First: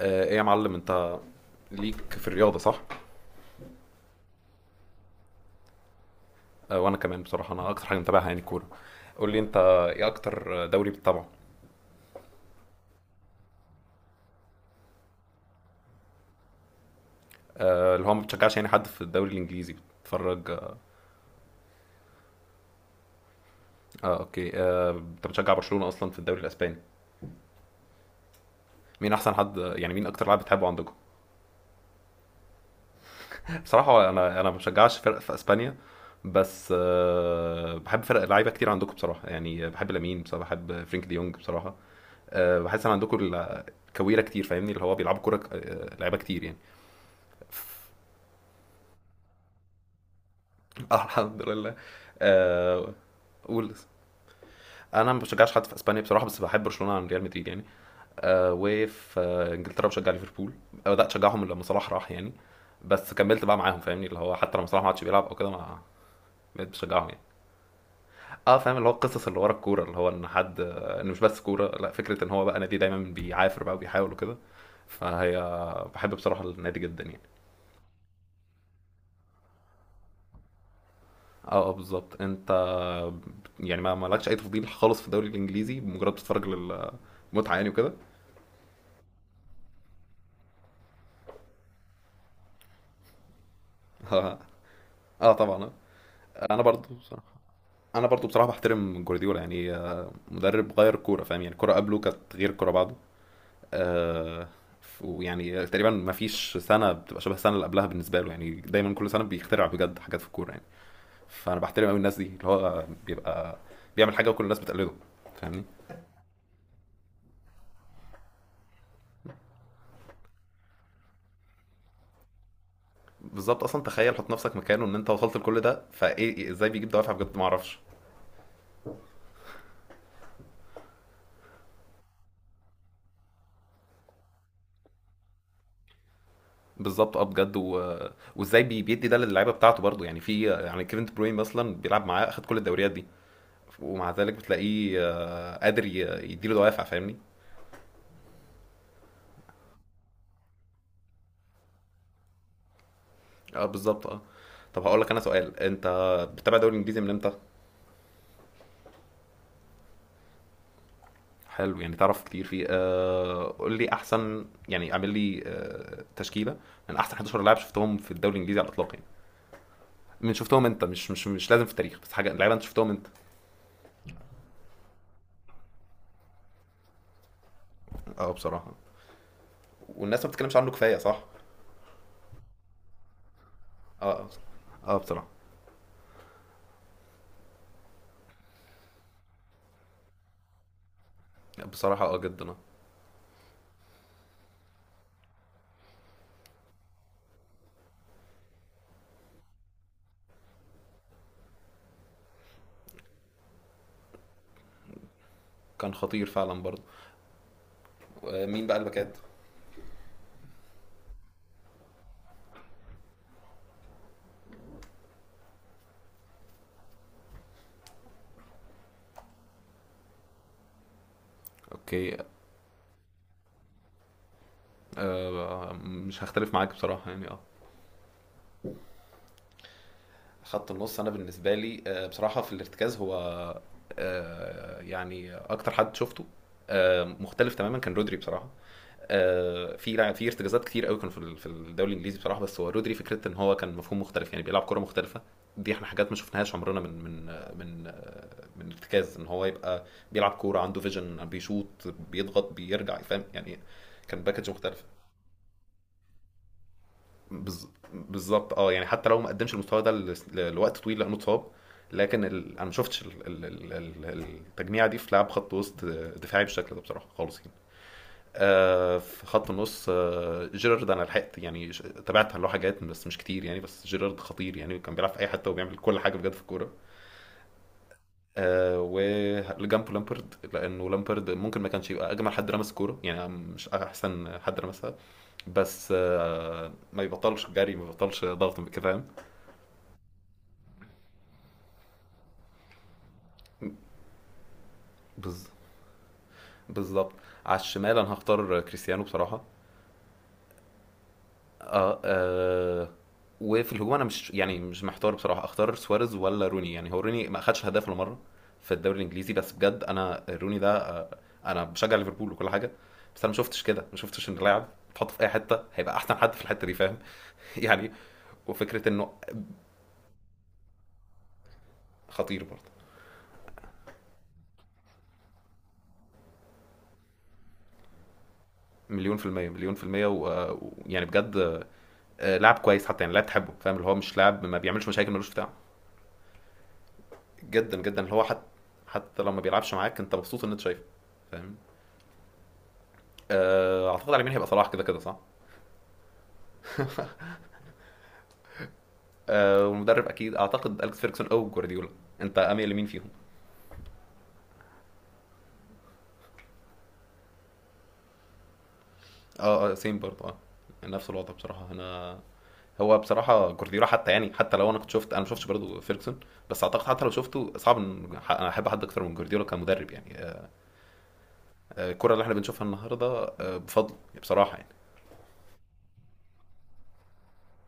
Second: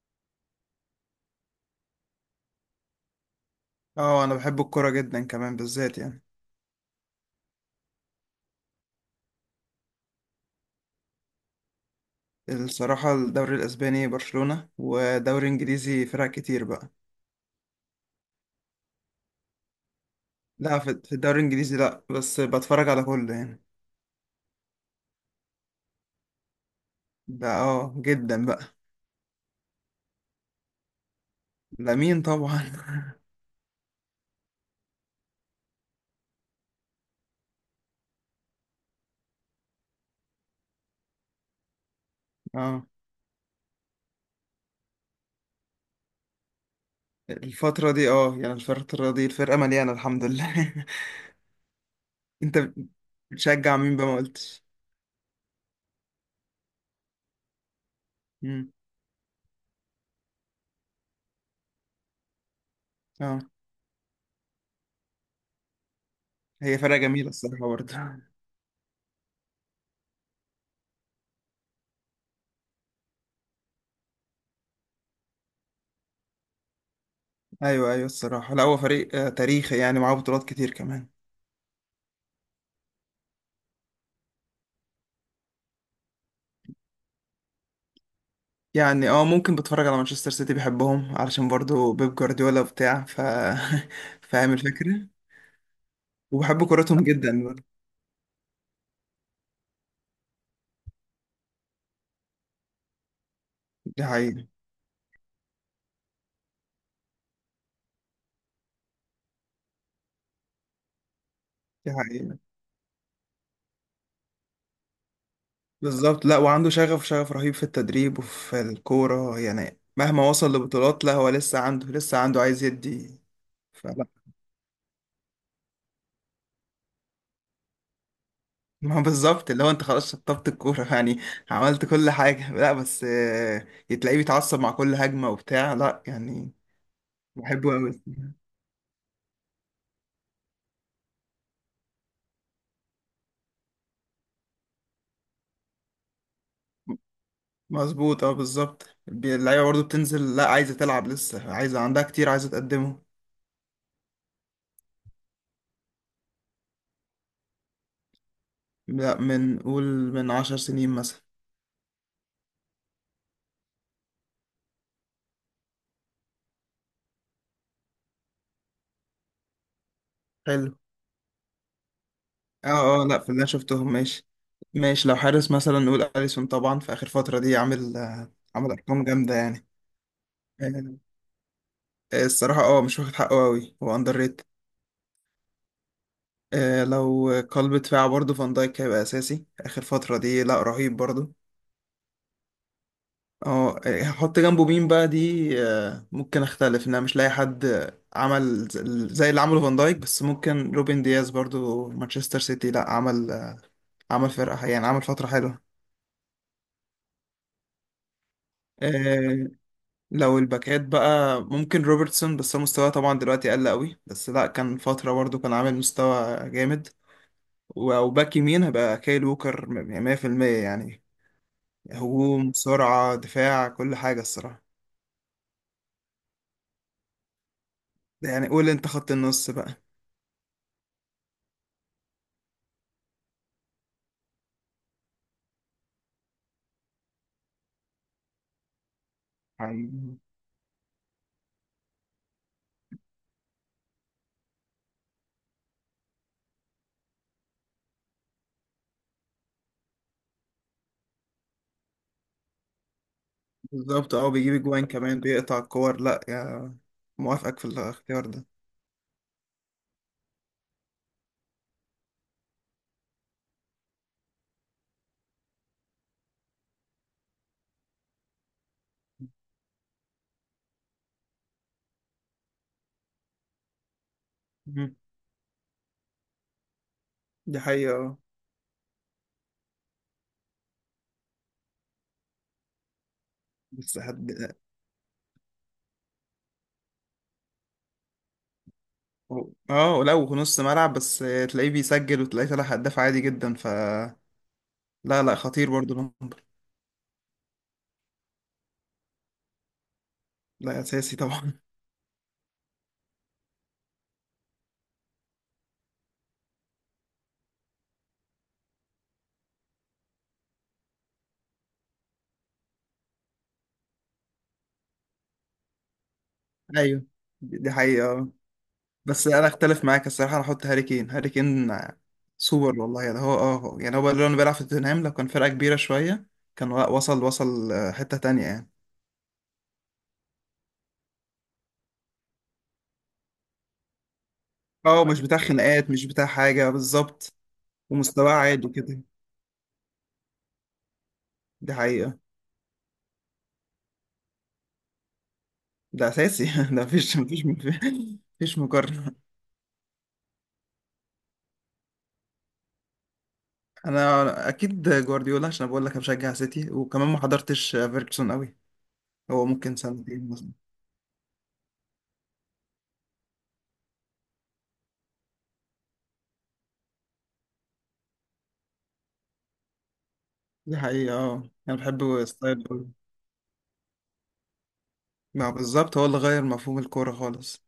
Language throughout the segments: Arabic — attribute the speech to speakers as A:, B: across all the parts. A: ايه يا معلم انت ليك في الرياضة صح؟
B: اه، انا بحب الكوره جدا كمان بالذات يعني.
A: وانا كمان بصراحة انا اكتر حاجة متابعها يعني الكورة. قول لي انت ايه اكتر دوري بتتابعه؟
B: الصراحه الدوري الاسباني برشلونه ودوري انجليزي فرق كتير بقى.
A: اللي هو ما بتشجعش يعني حد في الدوري الانجليزي بتتفرج اه؟
B: لا، في الدوري الانجليزي لا بس بتفرج على كله يعني.
A: اوكي، انت بتشجع برشلونة اصلا في الدوري الاسباني.
B: ده جدا بقى.
A: مين احسن حد يعني مين اكتر لاعب بتحبه عندكم؟
B: لامين طبعا.
A: بصراحة انا ما بشجعش فرق في اسبانيا، بس بحب فرق لعيبة كتير عندكم بصراحة، يعني بحب لامين بصراحة، بحب فرينك دي يونج بصراحة. بحس
B: اه،
A: ان عندكم كويرة كتير، فاهمني اللي هو بيلعبوا كورة لعيبة كتير يعني.
B: الفتره دي الفرقه مليانه الحمد لله.
A: الحمد لله.
B: انت
A: آه، قول،
B: بتشجع مين بقى؟ ما قلتش.
A: انا ما بشجعش حد في اسبانيا بصراحه، بس بحب برشلونه عن ريال مدريد يعني.
B: مم.
A: وفي انجلترا بشجع ليفربول. بدات اشجعهم لما صلاح راح يعني، بس
B: اه،
A: كملت بقى معاهم، فاهمني اللي هو حتى لما صلاح ما عادش بيلعب او كده ما بقيت
B: هي فرقه
A: بشجعهم يعني.
B: جميله الصراحه برضه.
A: اه فاهم اللي هو القصص اللي ورا الكوره، اللي هو ان حد ان مش بس كوره، لا فكره ان هو بقى نادي دايما بيعافر بقى وبيحاول وكده. فهي بحب بصراحه النادي جدا يعني.
B: ايوه، ايوه، الصراحه لا، هو فريق تاريخي يعني، معاه بطولات كتير كمان.
A: اه اه بالظبط. انت يعني ما مالكش اي تفضيل خالص في الدوري الانجليزي، بمجرد بتتفرج للمتعه يعني وكده.
B: يعني اه، ممكن بتفرج على مانشستر سيتي، بحبهم علشان برضو بيب جوارديولا بتاع فاهم الفكرة.
A: اه طبعا. انا
B: وبحب
A: برضو
B: كورتهم
A: بصراحه
B: جدا برضو.
A: انا برضو بصراحه بحترم جوارديولا يعني، مدرب غير كوره، فاهم يعني الكوره قبله كانت غير الكوره بعده.
B: دي حقيقة.
A: آه، ويعني تقريبا ما فيش سنه بتبقى شبه السنه اللي قبلها بالنسبه له، يعني دايما كل سنه بيخترع بجد حاجات في الكوره يعني. فانا بحترم
B: دي
A: قوي الناس دي
B: حقيقة.
A: اللي هو بيبقى بيعمل حاجه وكل الناس بتقلده، فاهمني.
B: بالظبط، لا وعنده شغف، شغف رهيب في التدريب وفي الكورة يعني. مهما وصل لبطولات لا، هو لسه عنده، عايز يدي.
A: بالظبط، اصلا
B: فلا
A: تخيل حط نفسك مكانه ان انت وصلت لكل ده، فايه ازاي بيجيب دوافع بجد ما اعرفش.
B: ما هو بالظبط، اللي هو انت خلاص شطبت الكورة يعني، عملت كل حاجة. لا بس تلاقيه بيتعصب مع كل هجمة وبتاع لا يعني.
A: بالظبط اه بجد
B: بحبه قوي.
A: وازاي بيدي ده للعيبه بتاعته برضه، يعني في يعني كيفن دي بروين مثلا بيلعب معاه اخد كل الدوريات دي، ومع ذلك بتلاقيه قادر يديله دوافع فاهمني.
B: مظبوط، اه بالظبط اللعيبه برضه بتنزل لا، عايزه تلعب، لسه عايزه عندها كتير، عايزه تقدمه.
A: اه بالظبط اه. طب هقول لك انا سؤال. انت بتتابع الدوري الانجليزي من امتى؟
B: لا، من، قول، من عشر سنين مثلا.
A: حلو، يعني تعرف كتير فيه. قول لي احسن، يعني اعمل لي تشكيله من احسن 11 لاعب شفتهم في الدوري الانجليزي على الاطلاق يعني. من شفتهم
B: حلو.
A: انت، مش لازم في التاريخ، بس حاجه لعيبه انت
B: اه
A: شفتهم
B: اه
A: انت.
B: لا، في اللي انا شفتهم. ماشي، ماشي، لو حارس مثلا نقول اليسون طبعا، في اخر فتره دي عامل،
A: اه بصراحه،
B: ارقام جامده يعني.
A: والناس ما بتتكلمش عنه كفايه
B: آه،
A: صح.
B: الصراحه مش واخد حقه قوي، هو اندر
A: اه
B: ريت.
A: اه بصراحه.
B: آه، لو قلب دفاع برضه فان دايك هيبقى اساسي. اخر فتره دي لا، رهيب برضه.
A: بصراحة جدا.
B: اه، هحط جنبه مين بقى؟ دي ممكن اختلف ان انا مش لاقي حد عمل ز- زي اللي عمله فان دايك. بس ممكن روبن دياز برضو، مانشستر سيتي لا عمل، عمل فرقة يعني، عمل فترة حلوة.
A: كان خطير فعلا برضه. مين بقى الباكات؟
B: آه، لو الباكات بقى، ممكن روبرتسون، بس هو مستواه طبعا دلوقتي قل قوي. بس لا، كان فترة برضو كان عامل مستوى جامد. وباك يمين هيبقى كايل ووكر 100% يعني،
A: اوكي.
B: هجوم، سرعة، دفاع، كل حاجة الصراحة.
A: مش هختلف معاك بصراحة يعني اه.
B: يعني قول انت خط النص
A: خط النص انا بالنسبة لي بصراحة، في الارتكاز هو يعني اكتر حد شفته مختلف تماما كان رودري بصراحة. في
B: بقى.
A: في ارتكازات كتير قوي كانوا في في الدوري الانجليزي بصراحه، بس هو رودري، فكره ان هو كان مفهوم مختلف يعني، بيلعب كره مختلفه. دي احنا حاجات ما شفناهاش عمرنا، من من ارتكاز ان هو يبقى بيلعب كوره عنده فيجن، بيشوط، بيضغط، باكج فاهم يعني.
B: بالظبط،
A: كان
B: اه
A: باكج
B: بيجيب
A: مختلف.
B: اجوان كمان، بيقطع الكور، لا يا. موافقك في
A: بز-
B: الاختيار ده.
A: بالظبط اه. يعني حتى لو ما قدمش المستوى ده لوقت طويل لانه اتصاب، لكن انا ما شفتش التجميعه دي في لعب خط وسط دفاعي بالشكل ده بصراحه خالص يعني. في خط النص جيرارد انا لحقت يعني، تابعت له حاجات بس مش كتير يعني، بس جيرارد خطير يعني،
B: مم.
A: كان بيلعب في اي حته وبيعمل كل حاجه بجد في الكوره.
B: دي حقيقة اه.
A: وجنبه لامبرد، لانه لامبرد ممكن ما كانش يبقى اجمل حد رمس كوره يعني، مش
B: بس حد
A: احسن حد رمسها، بس ما يبطلش جري، ما يبطلش ضغط كده فاهم.
B: اه، لو نص ملعب بس تلاقيه بيسجل، وتلاقيه طالع هداف عادي جدا ف. لا لا،
A: بز-
B: خطير برضو نمبر.
A: بالظبط. على الشمال انا هختار كريستيانو بصراحه.
B: لا، اساسي طبعا.
A: اه وفي الهجوم انا مش يعني مش محتار بصراحه، اختار سواريز ولا روني؟ يعني هو روني ما خدش هداف ولا مره في الدوري الانجليزي، بس بجد انا روني ده. انا بشجع ليفربول وكل حاجه، بس انا ما شفتش كده، ما شفتش ان لاعب تحطه في اي حته هيبقى احسن حد في الحته دي فاهم.
B: ايوه. دي
A: يعني،
B: حقيقة اه.
A: وفكره انه
B: بس انا اختلف معاك الصراحة، انا احط هاري كين. هاري كين
A: خطير برضه.
B: سوبر والله يعني. هو اه، يعني هو بقى، لو بيلعب في توتنهام، لو كان فرقة كبيرة شوية كان وصل، حتة تانية يعني.
A: مليون في المية مليون في المية ويعني بجد، لاعب كويس، حتى يعني لاعب تحبه فاهم اللي هو مش لاعب، ما بيعملش
B: اه
A: مشاكل،
B: مش
A: ملوش
B: بتاع
A: بتاع.
B: خناقات، مش بتاع حاجة بالظبط.
A: جدا جدا اللي هو
B: ومستواه
A: حتى،
B: عالي كده.
A: حتى لما بيلعبش معاك انت مبسوط ان انت شايفه فاهم.
B: دي حقيقة.
A: اعتقد على اليمين هيبقى صلاح، كده كده صح.
B: ده أساسي. ده مفيش مقارنة.
A: والمدرب اكيد اعتقد اليكس فيركسون او جوارديولا. انت اميل لمين فيهم؟
B: أنا أكيد جوارديولا، عشان بقول لك بشجع سيتي، وكمان ما حضرتش فيرجسون أوي، هو
A: اه اه
B: ممكن
A: سيم برضه
B: سنتين
A: اه.
B: مثلا.
A: نفس الوضع بصراحه انا. هو بصراحه جوارديولا، حتى يعني حتى لو انا كنت شفت، انا ما شفتش برضه فيركسون، بس اعتقد حتى لو شفته صعب ان أنا احب حد اكتر من جوارديولا كمدرب يعني.
B: دي حقيقة أه. أنا
A: الكره اللي
B: بحب
A: احنا بنشوفها
B: ستايل أوي.
A: النهارده بفضله بصراحه يعني.
B: ما بالظبط، هو اللي غير مفهوم الكورة خالص.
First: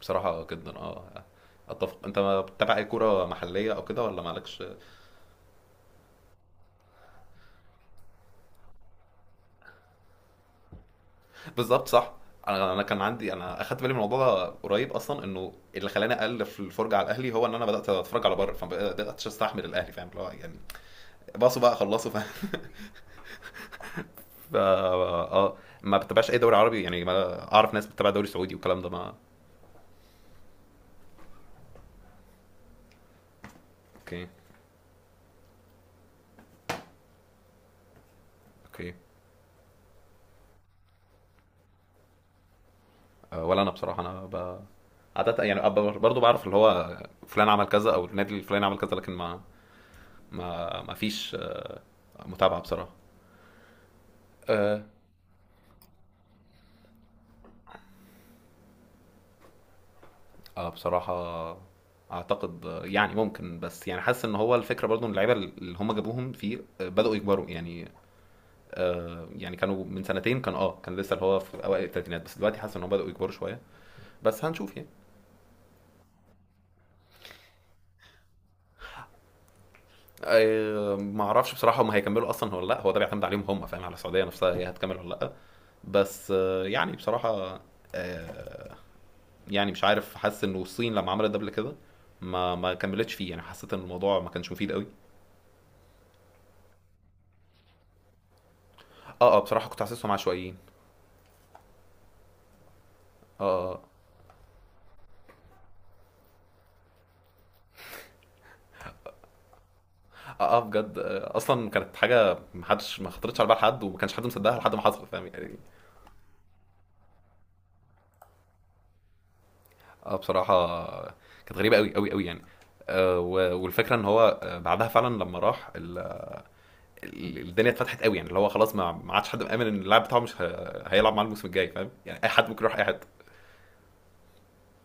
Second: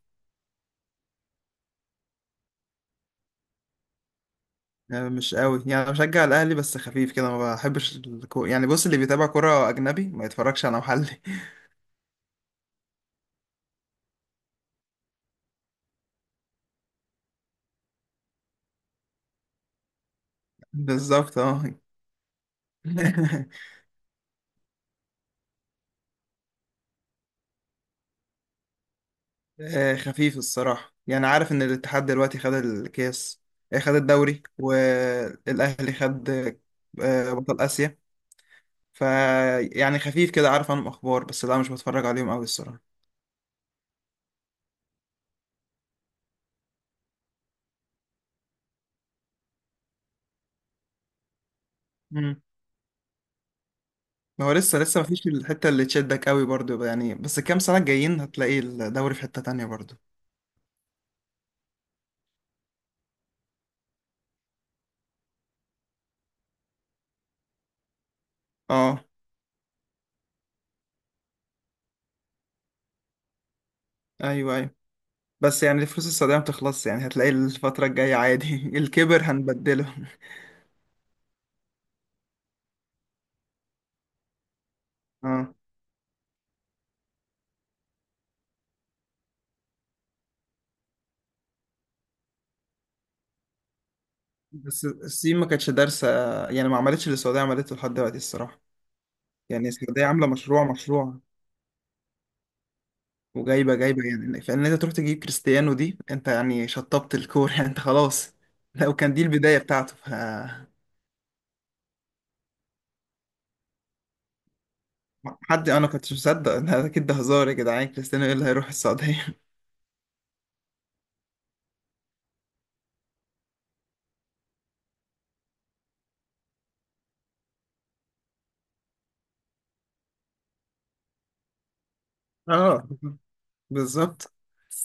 A: بصراحه جدا. اتفق. انت ما بتتابع اي كوره محليه او كده، ولا مالكش؟
B: يعني مش قوي، يعني أنا بشجع الأهلي بس خفيف كده، ما بحبش الكورة. يعني بص، اللي بيتابع كورة أجنبي ما يتفرجش على محلي.
A: بالظبط صح. انا كان عندي، انا اخدت بالي من الموضوع ده قريب، اصلا انه اللي خلاني اقل في الفرجه على الاهلي هو ان انا بدات اتفرج على بره، فبدات استحمل الاهلي فاهم اللي هو يعني،
B: بالظبط
A: باصوا
B: أه.
A: بقى خلصوا فاهم. اه. ما بتابعش اي دوري عربي يعني، ما اعرف ناس بتتابع دوري سعودي والكلام ده ما.
B: خفيف الصراحة. يعني عارف إن الاتحاد دلوقتي خد الكاس، خد
A: اوكي
B: الدوري، والأهلي خد بطل آسيا.
A: اوكي.
B: فيعني خفيف كده، عارف عنهم أخبار بس لا، مش بتفرج عليهم أوي الصراحة.
A: ولا انا بصراحه انا. عادة يعني برضو بعرف اللي هو فلان عمل كذا او النادي الفلاني عمل كذا، لكن ما، ما فيش
B: مم.
A: متابعه بصراحه.
B: ما هو لسه، لسه مفيش الحتة اللي تشدك أوي برضو يعني. بس الكام سنة الجايين هتلاقي الدوري في حتة تانية برضو.
A: اه بصراحة، اعتقد يعني ممكن، بس يعني حاسس ان هو الفكرة برضو ان اللعيبة اللي هم جابوهم فيه بدأوا يكبروا يعني.
B: اه.
A: يعني كانوا من سنتين كان لسه اللي هو في اوائل الثلاثينات، بس دلوقتي حاسس ان هم بدأوا يكبروا شوية، بس
B: أيوه، أيوه،
A: هنشوف يعني.
B: بس يعني الفلوس السعودية متخلصش يعني، هتلاقي الفترة الجاية عادي. الكبر هنبدله.
A: ما اعرفش بصراحة هم هيكملوا اصلا ولا لا، هو ده بيعتمد عليهم هم فاهم، على السعودية نفسها هي هتكمل ولا لا.
B: اه.
A: بس يعني بصراحة آه، يعني مش عارف، حاسس انه الصين لما عملت ده قبل كده ما كملتش فيه يعني، حسيت ان الموضوع ما كانش مفيد
B: بس
A: قوي.
B: الصين ما كانتش دارسة، يعني ما عملتش اللي السعودية عملته لحد دلوقتي الصراحة.
A: اه اه بصراحة
B: يعني
A: كنت
B: السعودية
A: حاسسهم
B: عاملة
A: عشوائيين.
B: مشروع، مشروع،
A: اه آه،
B: وجايبة،
A: آه.
B: جايبة. يعني فإن أنت تروح تجيب كريستيانو، دي أنت يعني شطبت الكورة. يعني أنت خلاص، لو كان دي البداية بتاعته ف.
A: اه بجد اصلا كانت حاجه محدش ما خطرتش على بال حد وما كانش حد مصدقها لحد ما حصل فاهم يعني.
B: حد أنا كنتش مصدق ده، أكيد ده هزار يا جدعان، كريستيانو إيه اللي هيروح السعودية؟
A: اه بصراحه، كانت غريبه قوي قوي قوي يعني. والفكره ان هو بعدها فعلا لما راح الدنيا اتفتحت قوي يعني، اللي هو خلاص ما عادش حد مأمن ان اللاعب بتاعه مش هيلعب معاه الموسم الجاي فاهم يعني، اي حد ممكن يروح اي
B: آه،
A: حد.
B: بالظبط.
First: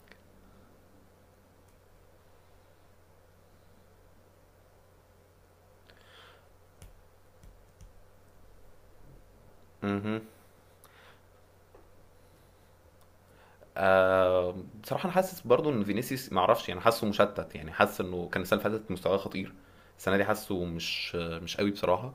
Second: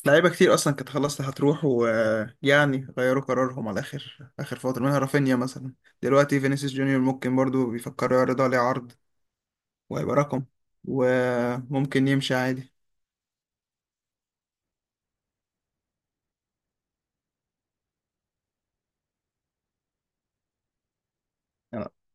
B: لعيبة كتير أصلا كانت خلاص هتروح، ويعني غيروا قرارهم على آخر، آخر فترة منها رافينيا مثلا. دلوقتي فينيسيوس جونيور ممكن برضو بيفكروا يعرضوا عليه عرض، وهيبقى
A: مهم.
B: رقم. وممكن يمشي عادي.
A: آه بصراحه انا حاسس برضو ان فينيسيوس، ما اعرفش يعني، حاسه مشتت، يعني حاسس انه كان السنه اللي فاتت مستواه خطير، السنه دي حاسه مش قوي
B: انا
A: بصراحه.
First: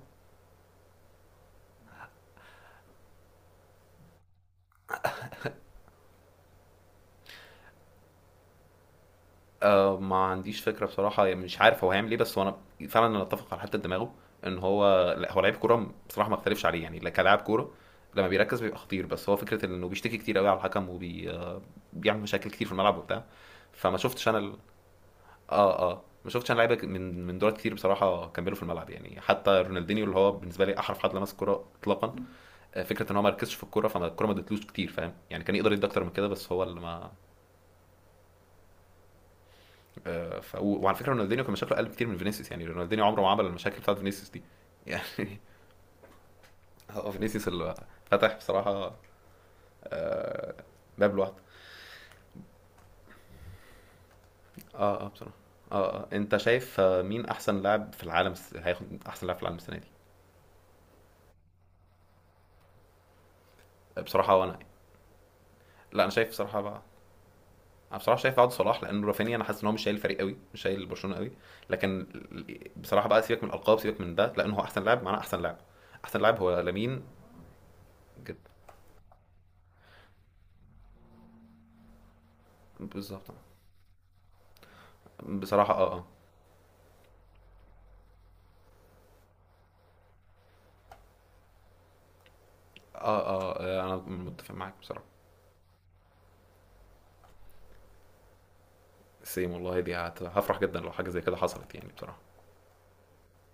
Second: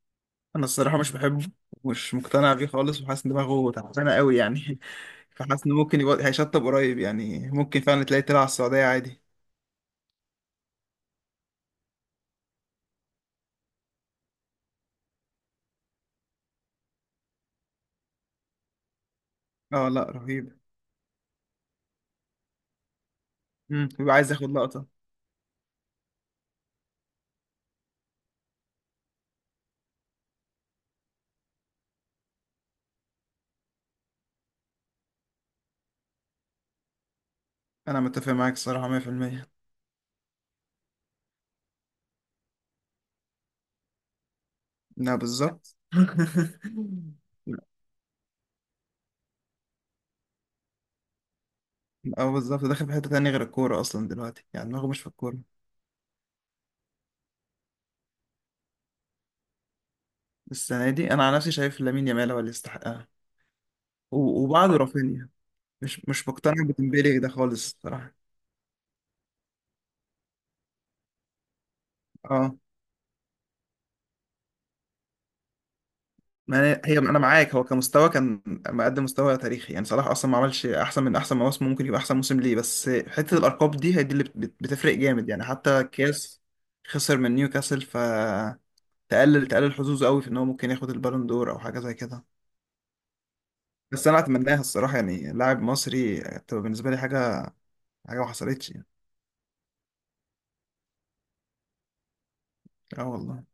B: أنا الصراحه مش بحبه، ومش مقتنع بيه خالص، وحاسس ان دماغه تعبانه قوي يعني. فحاسس انه ممكن يبقى هيشطب قريب. يعني ممكن فعلا تلاقيه طلع على السعوديه عادي.
A: ما عنديش فكرة بصراحة يعني، مش عارف هو هيعمل ايه، بس هو انا فعلا انا اتفق على حتة دماغه، ان هو لا هو لعيب كورة بصراحة ما اختلفش عليه يعني، لا كلاعب كورة لما بيركز بيبقى خطير، بس هو فكرة انه
B: اه، لا
A: بيشتكي كتير قوي على
B: رهيب.
A: الحكم، وبيعمل وبي آه، بيعمل مشاكل كتير في الملعب وبتاع. فما
B: بيبقى
A: شفتش
B: عايز
A: انا
B: ياخد
A: ال...
B: لقطه.
A: اه اه ما شفتش انا لعيبة من دول كتير بصراحة كملوا في الملعب يعني، حتى رونالدينيو اللي هو بالنسبة لي احرف حد لمس الكورة اطلاقا، فكرة ان هو ما ركزش في الكورة، فما الكورة ما ادتلوش كتير فاهم يعني، كان يقدر يدي اكتر من كده، بس هو اللي ما.
B: انا متفق معاك الصراحه 100%.
A: وعلى فكره رونالدينيو كان مشاكله اقل بكتير من فينيسيوس يعني، رونالدينيو عمره ما عمل المشاكل بتاعت فينيسيوس دي.
B: لا
A: يعني،
B: بالظبط.
A: هو فينيسيوس اللي فتح بصراحه باب لوحده.
B: اه، بالظبط، داخل في حته تانية غير الكوره اصلا دلوقتي، يعني دماغه مش
A: اه
B: في
A: اه بصراحه.
B: الكوره.
A: اه اه انت شايف مين احسن لاعب في العالم هياخد احسن لاعب في العالم السنه دي؟
B: السنه دي انا على نفسي شايف لامين يامال هو اللي يستحقها،
A: بصراحه وانا،
B: وبعده رافينيا.
A: لا
B: مش
A: انا شايف
B: مش
A: بصراحه
B: مقتنع
A: بقى،
B: بتمبيلي ده خالص
A: انا
B: الصراحه.
A: بصراحه شايف بعد صلاح، لان رافينيا انا حاسس ان هو مش شايل الفريق قوي، مش شايل برشلونه قوي، لكن
B: اه،
A: بصراحه بقى سيبك من الالقاب، سيبك من ده، لان هو احسن لاعب معناه احسن لاعب، احسن لاعب هو
B: ما
A: لامين.
B: انا معاك، هو كمستوى كان
A: جدا
B: مقدم مستوى تاريخي يعني. صلاح اصلا ما عملش احسن من احسن مواسم، ممكن يبقى احسن موسم ليه، بس
A: بالظبط
B: حته الارقام دي هي دي اللي بتفرق جامد يعني.
A: بصراحه
B: حتى
A: اه اه.
B: كاس خسر من نيوكاسل، فتقلل، حظوظه قوي في ان هو ممكن ياخد البالون دور او حاجه زي كده.
A: اه اه انا
B: بس انا
A: متفق
B: اتمناها
A: معاك
B: الصراحه
A: بصراحه.
B: يعني، لاعب مصري تبقى بالنسبه لي حاجه ما حصلتش يعني.
A: سيم والله، دي هفرح جدا لو حاجه زي كده حصلت يعني بصراحه
B: اه والله.